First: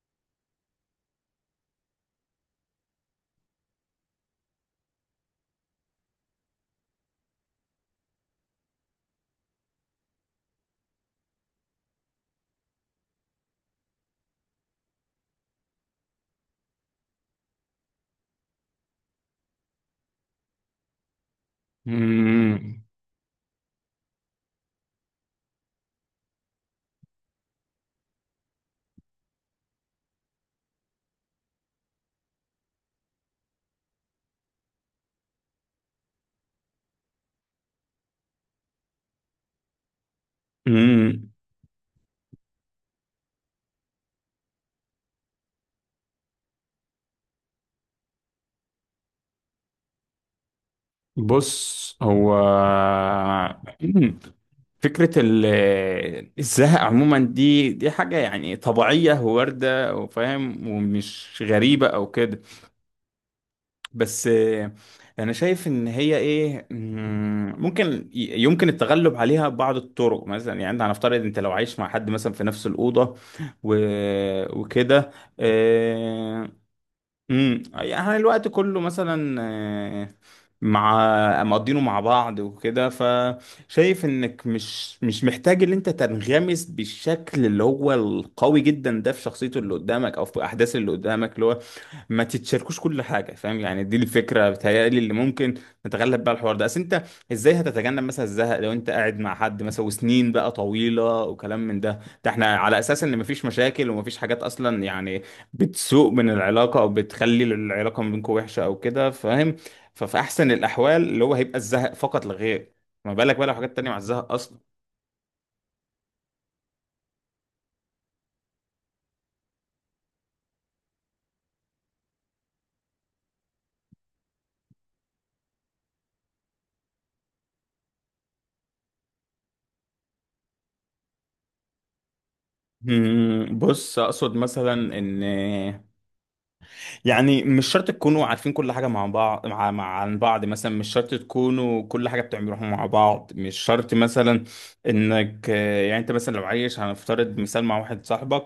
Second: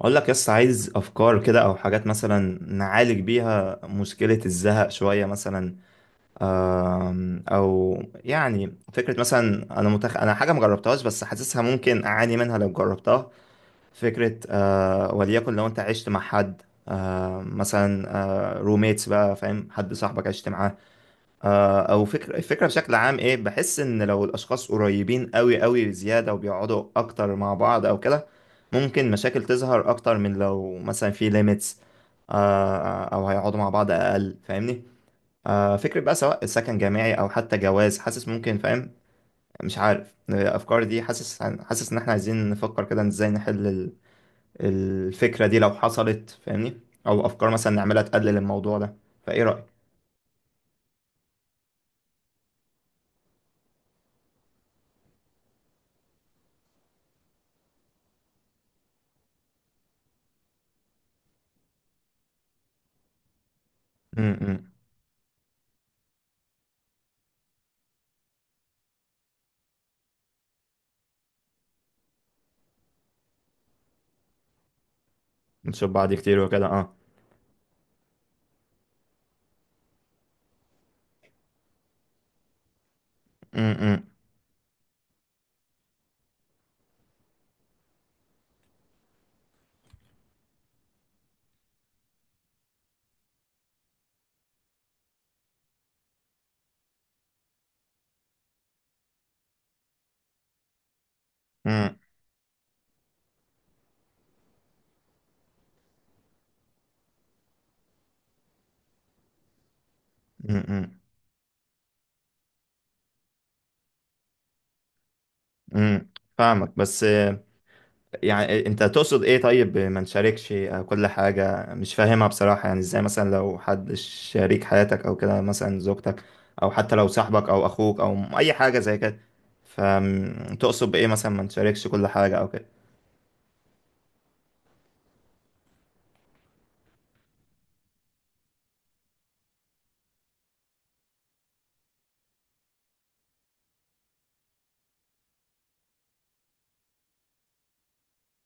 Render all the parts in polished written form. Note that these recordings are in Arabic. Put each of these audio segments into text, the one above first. اقول لك يس عايز افكار كده او حاجات مثلا نعالج بيها مشكلة الزهق شوية مثلا. او فكرة مثلا انا حاجة مجربتهاش بس حاسسها ممكن اعاني منها لو جربتها فكرة. وليكن لو انت عشت مع حد. مثلا روميتس بقى، فاهم، حد صاحبك عشت معاه. او فكرة، الفكرة مم. بشكل عام ايه، بحس ان لو الاشخاص قريبين قوي بزيادة وبيقعدوا اكتر مع بعض او كده، ممكن مشاكل تظهر اكتر من لو مثلا في ليميتس. آه، او هيقعدوا مع بعض اقل، فاهمني؟ فكرة بقى سواء سكن جامعي او حتى جواز، حاسس ممكن، فاهم؟ مش عارف الافكار دي. مم. حاسس ان احنا عايزين نفكر كده ازاي نحل الفكرة دي لو حصلت، فاهمني؟ او افكار مثلا نعملها تقلل الموضوع ده. فايه رأيك؟ بص هو مم. فكرة الزهق عموما دي حاجة، يعني طبيعية وواردة وفاهم ومش غريبة أو كده. بس م- م. أنا شايف إن هي إيه، ممكن يمكن التغلب عليها ببعض الطرق. مثلا يعني أنت، هنفترض أنت لو عايش مع حد مثلا في نفس الأوضة و... وكده. نشوف بعض كتير آه، وكده اه. يعني الوقت كله مثلا، مع مقضينه مع بعض وكده، امم فشايف انك مش محتاج ان انت تنغمس بالشكل اللي هو القوي جدا ده في شخصيته اللي قدامك او في احداث اللي قدامك، اللي هو ما تتشاركوش كل حاجه فاهم. يعني دي الفكره بتهيألي اللي ممكن نتغلب بقى الحوار ده، اصل انت ازاي هتتجنب مثلا الزهق لو انت قاعد مع حد مثلا وسنين بقى طويله وكلام من امم ده؟ ده احنا على اساس ان مفيش مشاكل ومفيش حاجات اصلا يعني بتسوء من العلاقه او بتخلي العلاقه ما بينكم وحشه او كده فاهم. ففي احسن الاحوال اللي هو هيبقى الزهق فقط لا غير، ما بالك بقى لو حاجات تانية مع الزهق اصلا. امم فاهمك بس، يعني انت تقصد ايه؟ طيب ما نشاركش كل حاجة، مش فاهمها بصراحة. يعني ازاي مثلا لو حد شريك حياتك او كده، مثلا زوجتك، او حتى لو صاحبك او اخوك او اي حاجة زي كده، فتقصد بايه مثلا ما نشاركش كل حاجة او كده؟ بص، اقصد مثلا ان يعني مش شرط تكونوا عارفين كل حاجه مع بعض، مع عن بعض مثلا، مش شرط تكونوا كل حاجه بتعملوها مع بعض، مش شرط مثلا انك يعني انت مثلا لو عايش، هنفترض مثال، مع واحد صاحبك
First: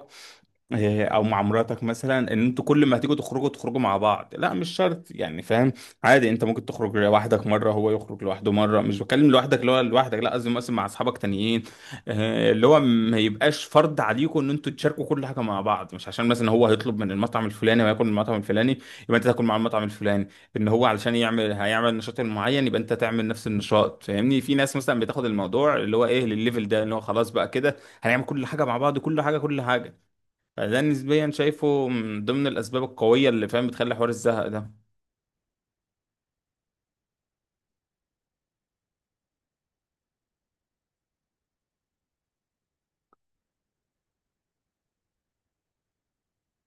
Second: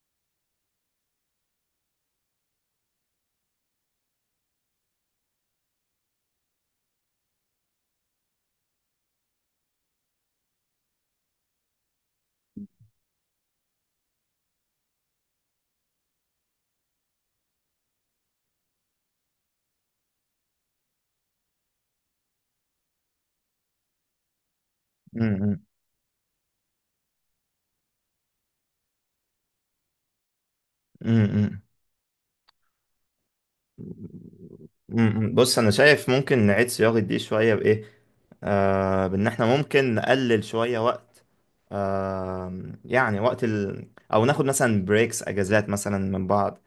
او مع مراتك مثلا، ان انتوا كل ما هتيجوا تخرجوا تخرجوا مع بعض لا مش شرط يعني فاهم. عادي، انت ممكن تخرج لوحدك مره، هو يخرج لوحده مره، مش بتكلم لوحدك اللي هو لوحدك، لا قصدي مثلا مع اصحابك تانيين. اللي هو ما يبقاش فرض عليكم ان انتوا تشاركوا كل حاجه مع بعض، مش عشان مثلا هو هيطلب من المطعم الفلاني وياكل من المطعم الفلاني يبقى انت تاكل مع المطعم الفلاني، ان هو علشان يعمل هيعمل النشاط المعين يبقى انت تعمل نفس النشاط فاهمني. في ناس مثلا بتاخد الموضوع اللي هو ايه للليفل ده اللي هو خلاص بقى كده، هنعمل كل حاجه مع بعض، كل حاجه كل حاجه. فده نسبيا امم شايفه من ضمن الأسباب القوية اللي فاهم بتخلي حوار الزهق ده. م- م. بص انا شايف ممكن نعيد صياغة دي شوية بايه، آه، بان احنا ممكن نقلل شوية وقت، آه، يعني او ناخد مثلا بريكس، اجازات مثلا من بعض،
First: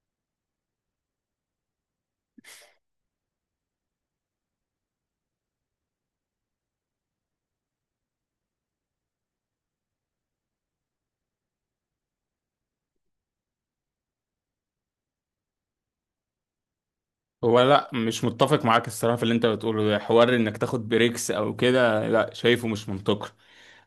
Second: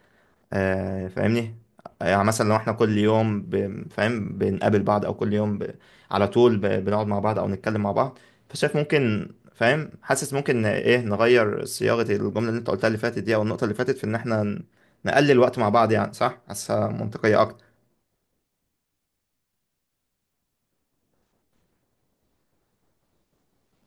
آه، فاهمني؟ يعني مثلا لو احنا كل يوم فاهم بنقابل بعض، او كل يوم على طول بنقعد مع بعض او نتكلم مع بعض، فشايف ممكن، فاهم؟ حاسس ممكن ايه نغير صياغة الجملة اللي انت قلتها اللي فاتت دي، او النقطة اللي فاتت، في ان احنا نقلل وقت مع بعض، يعني صح؟ حاسسها منطقية هو اكتر. لا، مش متفق معاك الصراحة في اللي انت بتقوله ده، حوار انك تاخد بريكس او كده، لا شايفه مش منطقي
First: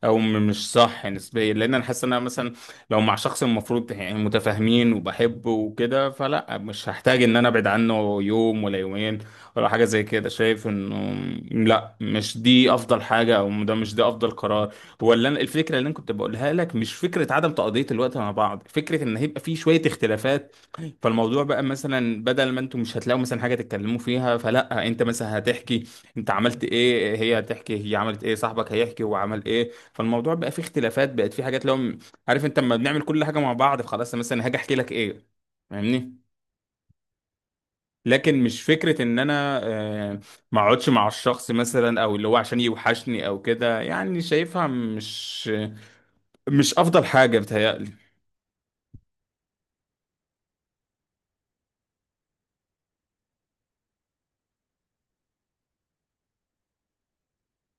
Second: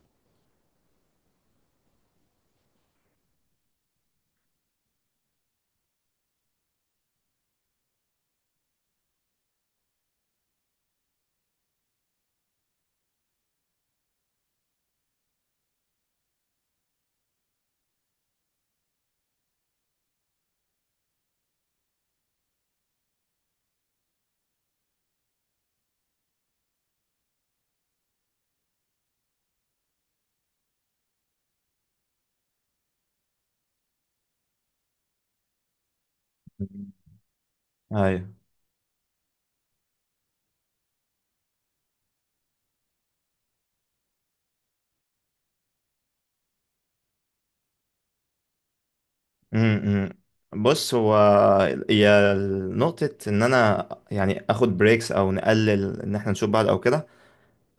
او مش صح نسبيا. لان انا حاسس ان انا مثلا لو مع شخص المفروض يعني متفاهمين وبحبه وكده، فلا مش هحتاج ان انا ابعد عنه يوم ولا يومين ولا حاجه زي كده. شايف انه لا مش دي افضل حاجه، او ده مش ده افضل قرار. ولا الفكره اللي انا كنت بقولها لك مش فكره عدم تقضيه الوقت مع بعض، فكره ان هيبقى في شويه اختلافات. فالموضوع بقى مثلا بدل ما انتم مش هتلاقوا مثلا حاجه تتكلموا فيها، فلا انت مثلا هتحكي انت عملت ايه، هي هتحكي هي عملت ايه، صاحبك هيحكي هو عمل ايه. فالموضوع بقى فيه اختلافات، بقت فيه حاجات. لو عارف انت لما بنعمل كل حاجه مع بعض فخلاص مثلا هاجي احكي لك ايه؟ فاهمني. ايوه. لكن مش فكره ان انا ما اقعدش مع الشخص مثلا او اللي هو عشان يوحشني او كده، يعني شايفها مش افضل حاجه بتهيألي. امم بص هو هي نقطة إن أنا يعني آخد بريكس أو نقلل إن إحنا نشوف بعض أو كده،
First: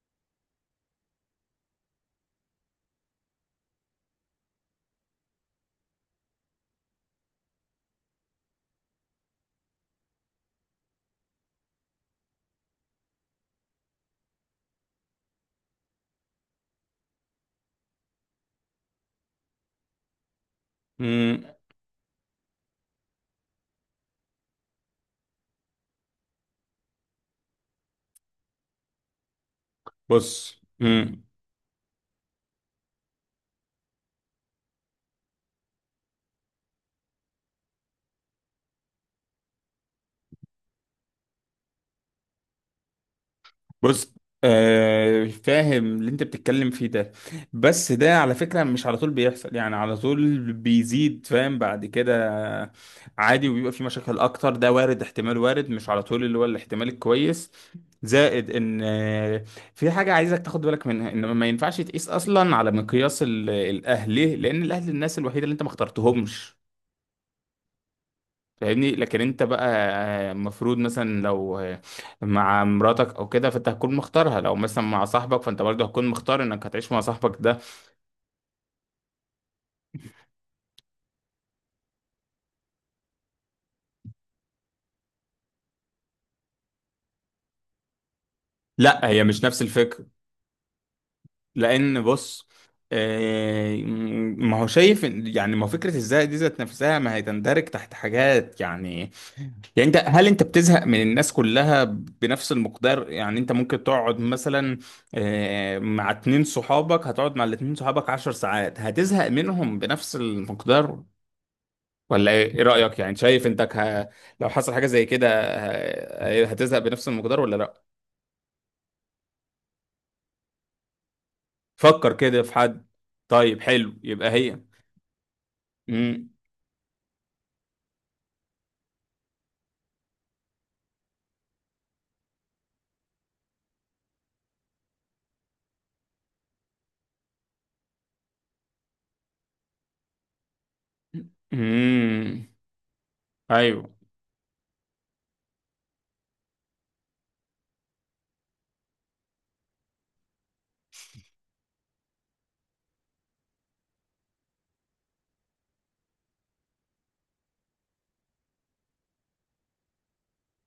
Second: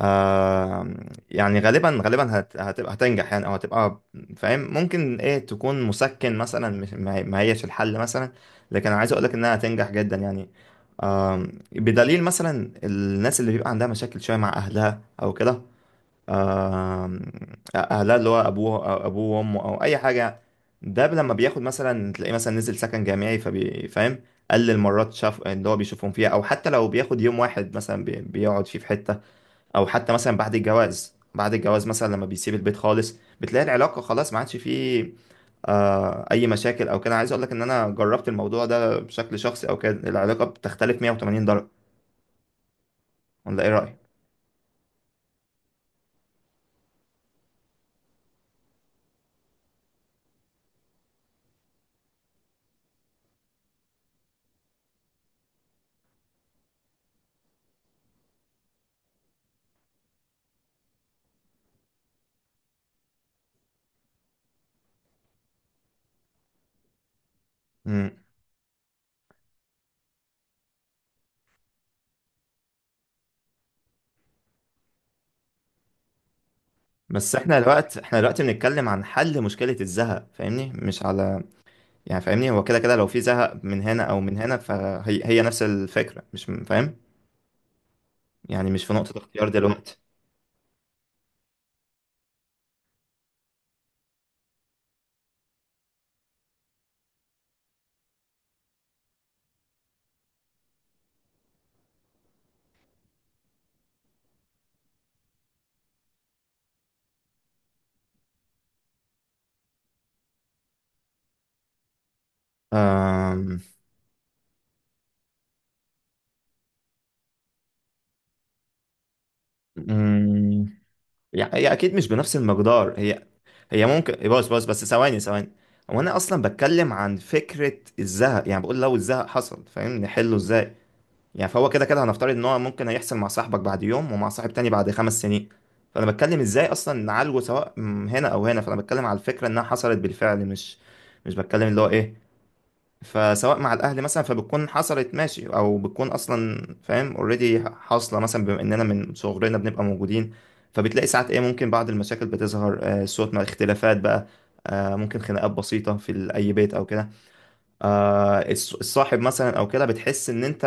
آه، يعني غالبا هتبقى هتنجح يعني أو هتبقى، فاهم، ممكن إيه تكون مسكن مثلا، مش ما هيش الحل مثلا، لكن أنا عايز أقولك إنها هتنجح جدا يعني. آه، بدليل مثلا الناس اللي بيبقى عندها مشاكل شوية مع أهلها أو كده، آم، اهلها اللي هو ابوه أو ابوه وامه او اي حاجه، ده لما امم. بياخد مثلا، تلاقيه مثلا نزل سكن جامعي فبيفهم، قلل مرات شاف اللي هو بيشوفهم فيها، او حتى لو بياخد يوم واحد مثلا بيقعد فيه في حته، او حتى مثلا بعد بص الجواز، بعد الجواز مثلا لما بيسيب البيت خالص، بتلاقي العلاقه خلاص ما عادش فيه اي مشاكل او كده. عايز اقول لك ان انا جربت الموضوع ده بشكل شخصي او كده، العلاقه بتختلف 180 درجه. ولا ايه رايك؟ بص، فاهم اللي انت بتتكلم فيه ده، بس ده على فكرة مش على طول بيحصل يعني، على طول بيزيد فاهم بعد كده عادي وبيبقى في مشاكل اكتر. ده وارد، احتمال وارد، مش على طول اللي هو الاحتمال الكويس. زائد ان في حاجة عايزك تاخد بالك منها، ان ما ينفعش تقيس اصلا على مقياس الاهل. ليه؟ لان الاهل الناس الوحيدة اللي انت ما اخترتهمش فاهمني. لكن انت بقى المفروض مثلا لو مع مراتك او كده فانت هتكون مختارها، لو مثلا مع صاحبك فانت برضه هتكون مختار انك هتعيش مع بس صاحبك ده. احنا دلوقتي، بنتكلم عن حل مشكلة الزهق، فاهمني؟ مش على، يعني فاهمني، هو كده كده لو في زهق من هنا او من هنا، فهي نفس الفكرة، مش م- فاهم؟ يعني مش في لا نقطة هي مش اختيار نفس دلوقتي. الفكر، لان بص آه، ما هو شايف يعني ما هو فكرة الزهق دي ذات نفسها ما هي تندرج تحت حاجات يعني. يعني انت، هل انت بتزهق من الناس كلها بنفس المقدار؟ يعني انت ممكن تقعد مثلا مع اتنين صحابك، هتقعد مع الاتنين صحابك عشر ساعات، هتزهق منهم بنفس المقدار ولا ايه، رأيك يعني؟ شايف أم... انك لو حصل حاجة زي كده هتزهق بنفس المقدار ولا لا؟ أم، يعني هي اكيد مش فكر بنفس كده في حد. المقدار. هي طيب هي حلو، ممكن، يبقى بص هي. بص بس، ثواني. هو انا امم. اصلا بتكلم عن فكرة الزهق، يعني بقول لو الزهق حصل، فاهم، نحله ازاي؟ يعني فهو كده كده هنفترض ان هو ممكن هيحصل مع صاحبك بعد يوم، ومع صاحب تاني بعد 5 سنين، فانا بتكلم ازاي اصلا نعالجه، هنا او هنا، فانا بتكلم على الفكره انها حصلت بالفعل، مش، مش بتكلم اللي هو ايه. امم. فسواء مع ايوه. الاهل مثلا، فبتكون حصلت، ماشي، او بتكون اصلا، فاهم، اوريدي حاصله مثلا، بما اننا من صغرنا بنبقى موجودين، فبتلاقي ساعات ايه، ممكن بعض المشاكل بتظهر، آه، صوت مع اختلافات بقى، آه، ممكن خناقات بسيطه في اي بيت او كده، آه، الصاحب مثلا او كده، بتحس ان انت،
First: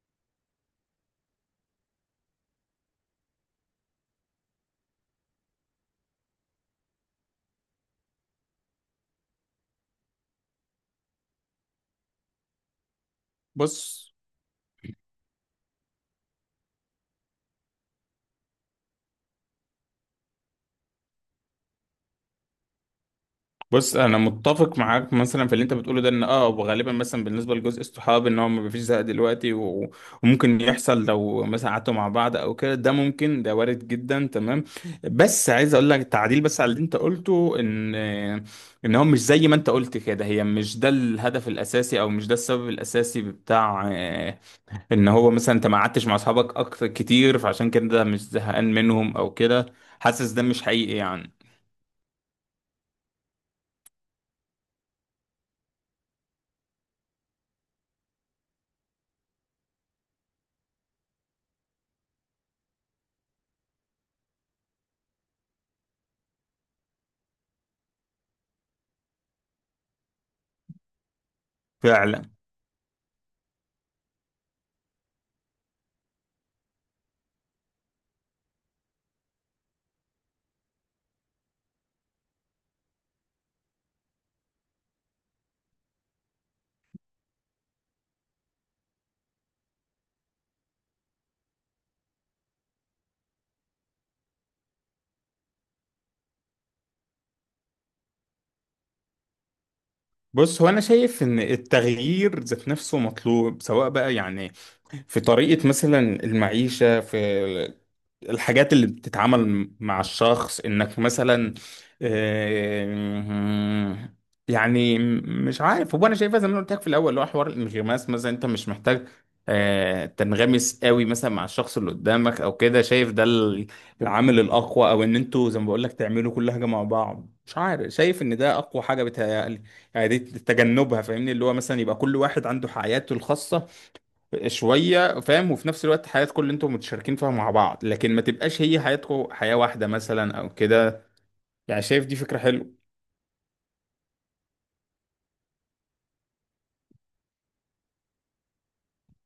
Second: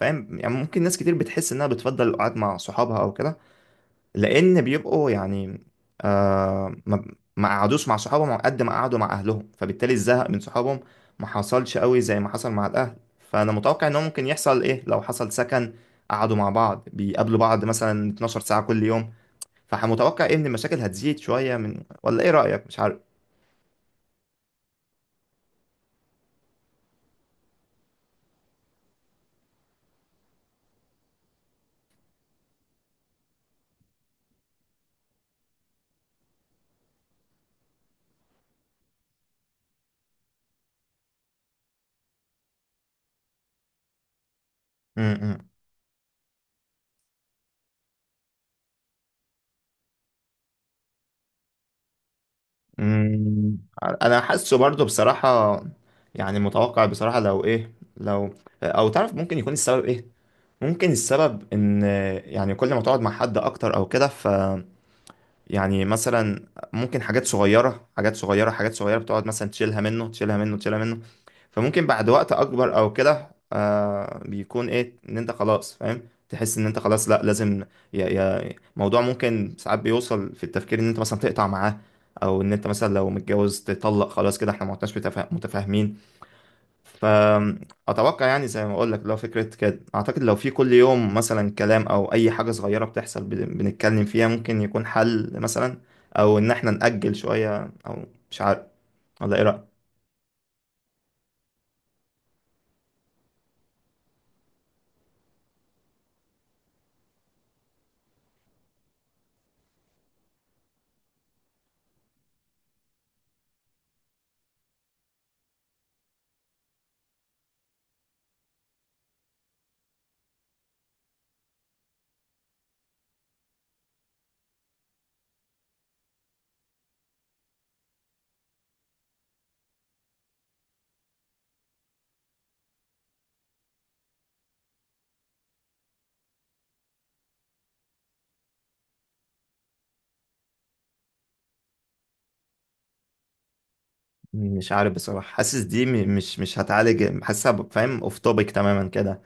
فاهم؟ يعني ممكن ناس كتير بتحس انها بتفضل القعاد مع صحابها او كده، لان بيبقوا يعني، آه، ما قعدوش مع صحابهم قد ما قعدوا مع اهلهم، فبالتالي الزهق من صحابهم ما حصلش قوي زي ما حصل مع الاهل. فانا متوقع انه بص ممكن يحصل ايه لو حصل سكن، قعدوا مع بعض، بيقابلوا بعض مثلا 12 ساعة كل يوم، فمتوقع ايه ان المشاكل هتزيد شوية، من، ولا ايه رأيك؟ مش بص، انا متفق معاك مثلا في اللي انت بتقوله ده، ان اه وغالبا مثلا بالنسبه لجزء الصحاب ان هو ما فيش زهق دلوقتي وممكن يحصل لو مثلا قعدتوا مع بعض او كده، ده ممكن، ده وارد جدا تمام. بس عايز اقول لك تعديل بس على اللي انت قلته، ان هو مش زي ما انت قلت كده، هي مش ده الهدف الاساسي او مش ده السبب الاساسي بتاع ان هو عارف. مثلا انت ما قعدتش مع اصحابك اكتر كتير فعشان كده مش زهقان منهم او كده. حاسس ده مش حقيقي يعني. مم، انا حاسه برضو بصراحة، يعني متوقع بصراحة لو ايه، لو، او تعرف ممكن يكون السبب ايه، ممكن السبب ان، يعني كل ما تقعد مع حد اكتر او كده ف، يعني مثلا، ممكن حاجات صغيرة، بتقعد مثلا تشيلها منه، تشيلها منه، فممكن بعد وقت فعلا. أكبر أو كده، آه، بيكون إيه، إن أنت خلاص، فاهم، تحس إن أنت خلاص لأ لازم، يا موضوع، ممكن ساعات بيوصل في التفكير إن أنت مثلا تقطع معاه، أو إن أنت مثلا لو متجوز تطلق، خلاص كده إحنا ما عدناش متفاهمين. فأتوقع، يعني زي ما أقول لك، لو فكرة كده، أعتقد لو في كل يوم مثلا كلام أو أي حاجة صغيرة بتحصل بنتكلم فيها ممكن يكون حل مثلا، أو إن إحنا نأجل شوية، أو مش عارف. ولا إيه رأيك؟ بص هو، انا شايف ان التغيير ذات نفسه مطلوب سواء بقى يعني في طريقة مثلا المعيشة، في الحاجات اللي بتتعامل مع الشخص انك مثلا آه، يعني مش عارف، هو انا شايفها زي ما أنا قلت لك في الاول اللي هو حوار الانغماس. مثلا انت مش محتاج تنغمس قوي مثلا مع الشخص اللي قدامك او كده. شايف ده العامل الاقوى، او ان انتوا زي ما بقول لك تعملوا كل حاجة مع بعض. مش عارف، شايف ان ده اقوى حاجة بتهيألي. يعني دي تجنبها فاهمني، اللي هو مثلا يبقى كل واحد عنده حياته الخاصة شويه فاهم، وفي نفس الوقت حياتكم اللي انتم متشاركين فيها مع بعض، لكن ما تبقاش هي حياتكم حياه واحده مثلا او كده. يعني شايف دي فكره حلوه. مش عارف بصراحة، حاسس دي مش هتعالج، حاسسها فاهم أوف توبيك تماما كده.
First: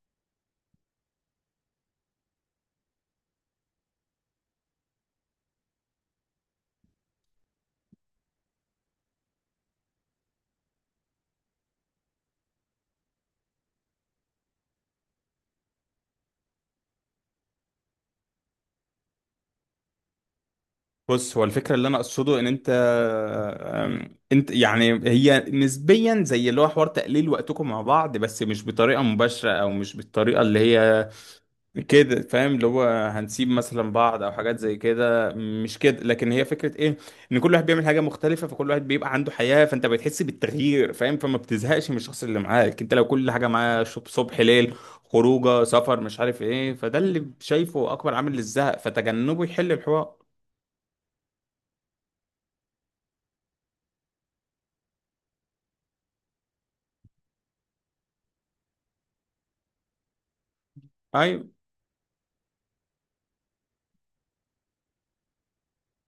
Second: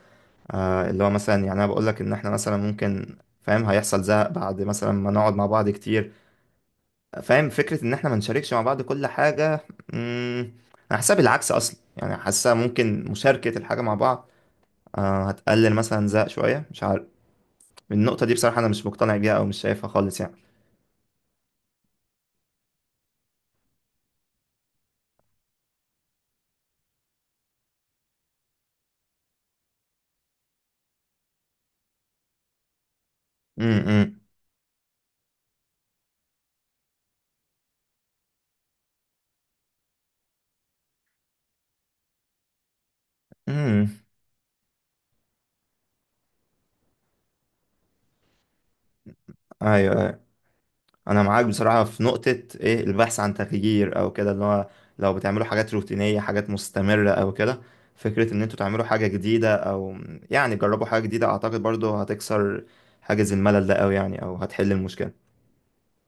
آه، اللي هو مثلا، يعني أنا بقول لك إن إحنا مثلا ممكن، فاهم، هيحصل زهق بعد مثلا ما نقعد مع بعض كتير، فاهم؟ فكرة ان احنا ما نشاركش مع بعض كل حاجة، مم، انا حاسسها بالعكس اصلا، يعني حاسسها ممكن مشاركة الحاجة مع بعض، آه، هتقلل مثلا زق شوية، مش عارف. النقطة دي بصراحة انا مش مقتنع بيها او مش شايفها خالص يعني. بص هو الفكره اللي انا اقصده، ان انت انت يعني هي نسبيا زي اللي هو حوار تقليل وقتكم مع بعض، بس مش بطريقه مباشره او مش بالطريقه اللي هي كده فاهم، اللي هو هنسيب مثلا امم بعض او حاجات زي كده، مش كده. لكن هي فكره ايه ان كل واحد بيعمل حاجه مختلفه فكل واحد بيبقى عنده حياه، فانت بتحس بالتغيير فاهم، فما بتزهقش من الشخص اللي معاك. انت لو كل حاجه معاه امم صبح ليل، خروجه سفر مش عارف ايه، فده اللي شايفه اكبر عامل للزهق، فتجنبه يحل ايوه، الحوار. أيوة. انا معاك بصراحة في نقطة ايه، البحث عن تغيير او كده، اللي هو لو بتعملوا حاجات روتينية، حاجات مستمرة او كده، فكرة ان انتوا تعملوا حاجة جديدة، او يعني جربوا حاجة جديدة، ايوه. اعتقد برضو هتكسر حاجز الملل ده قوي يعني، او هتحل المشكلة.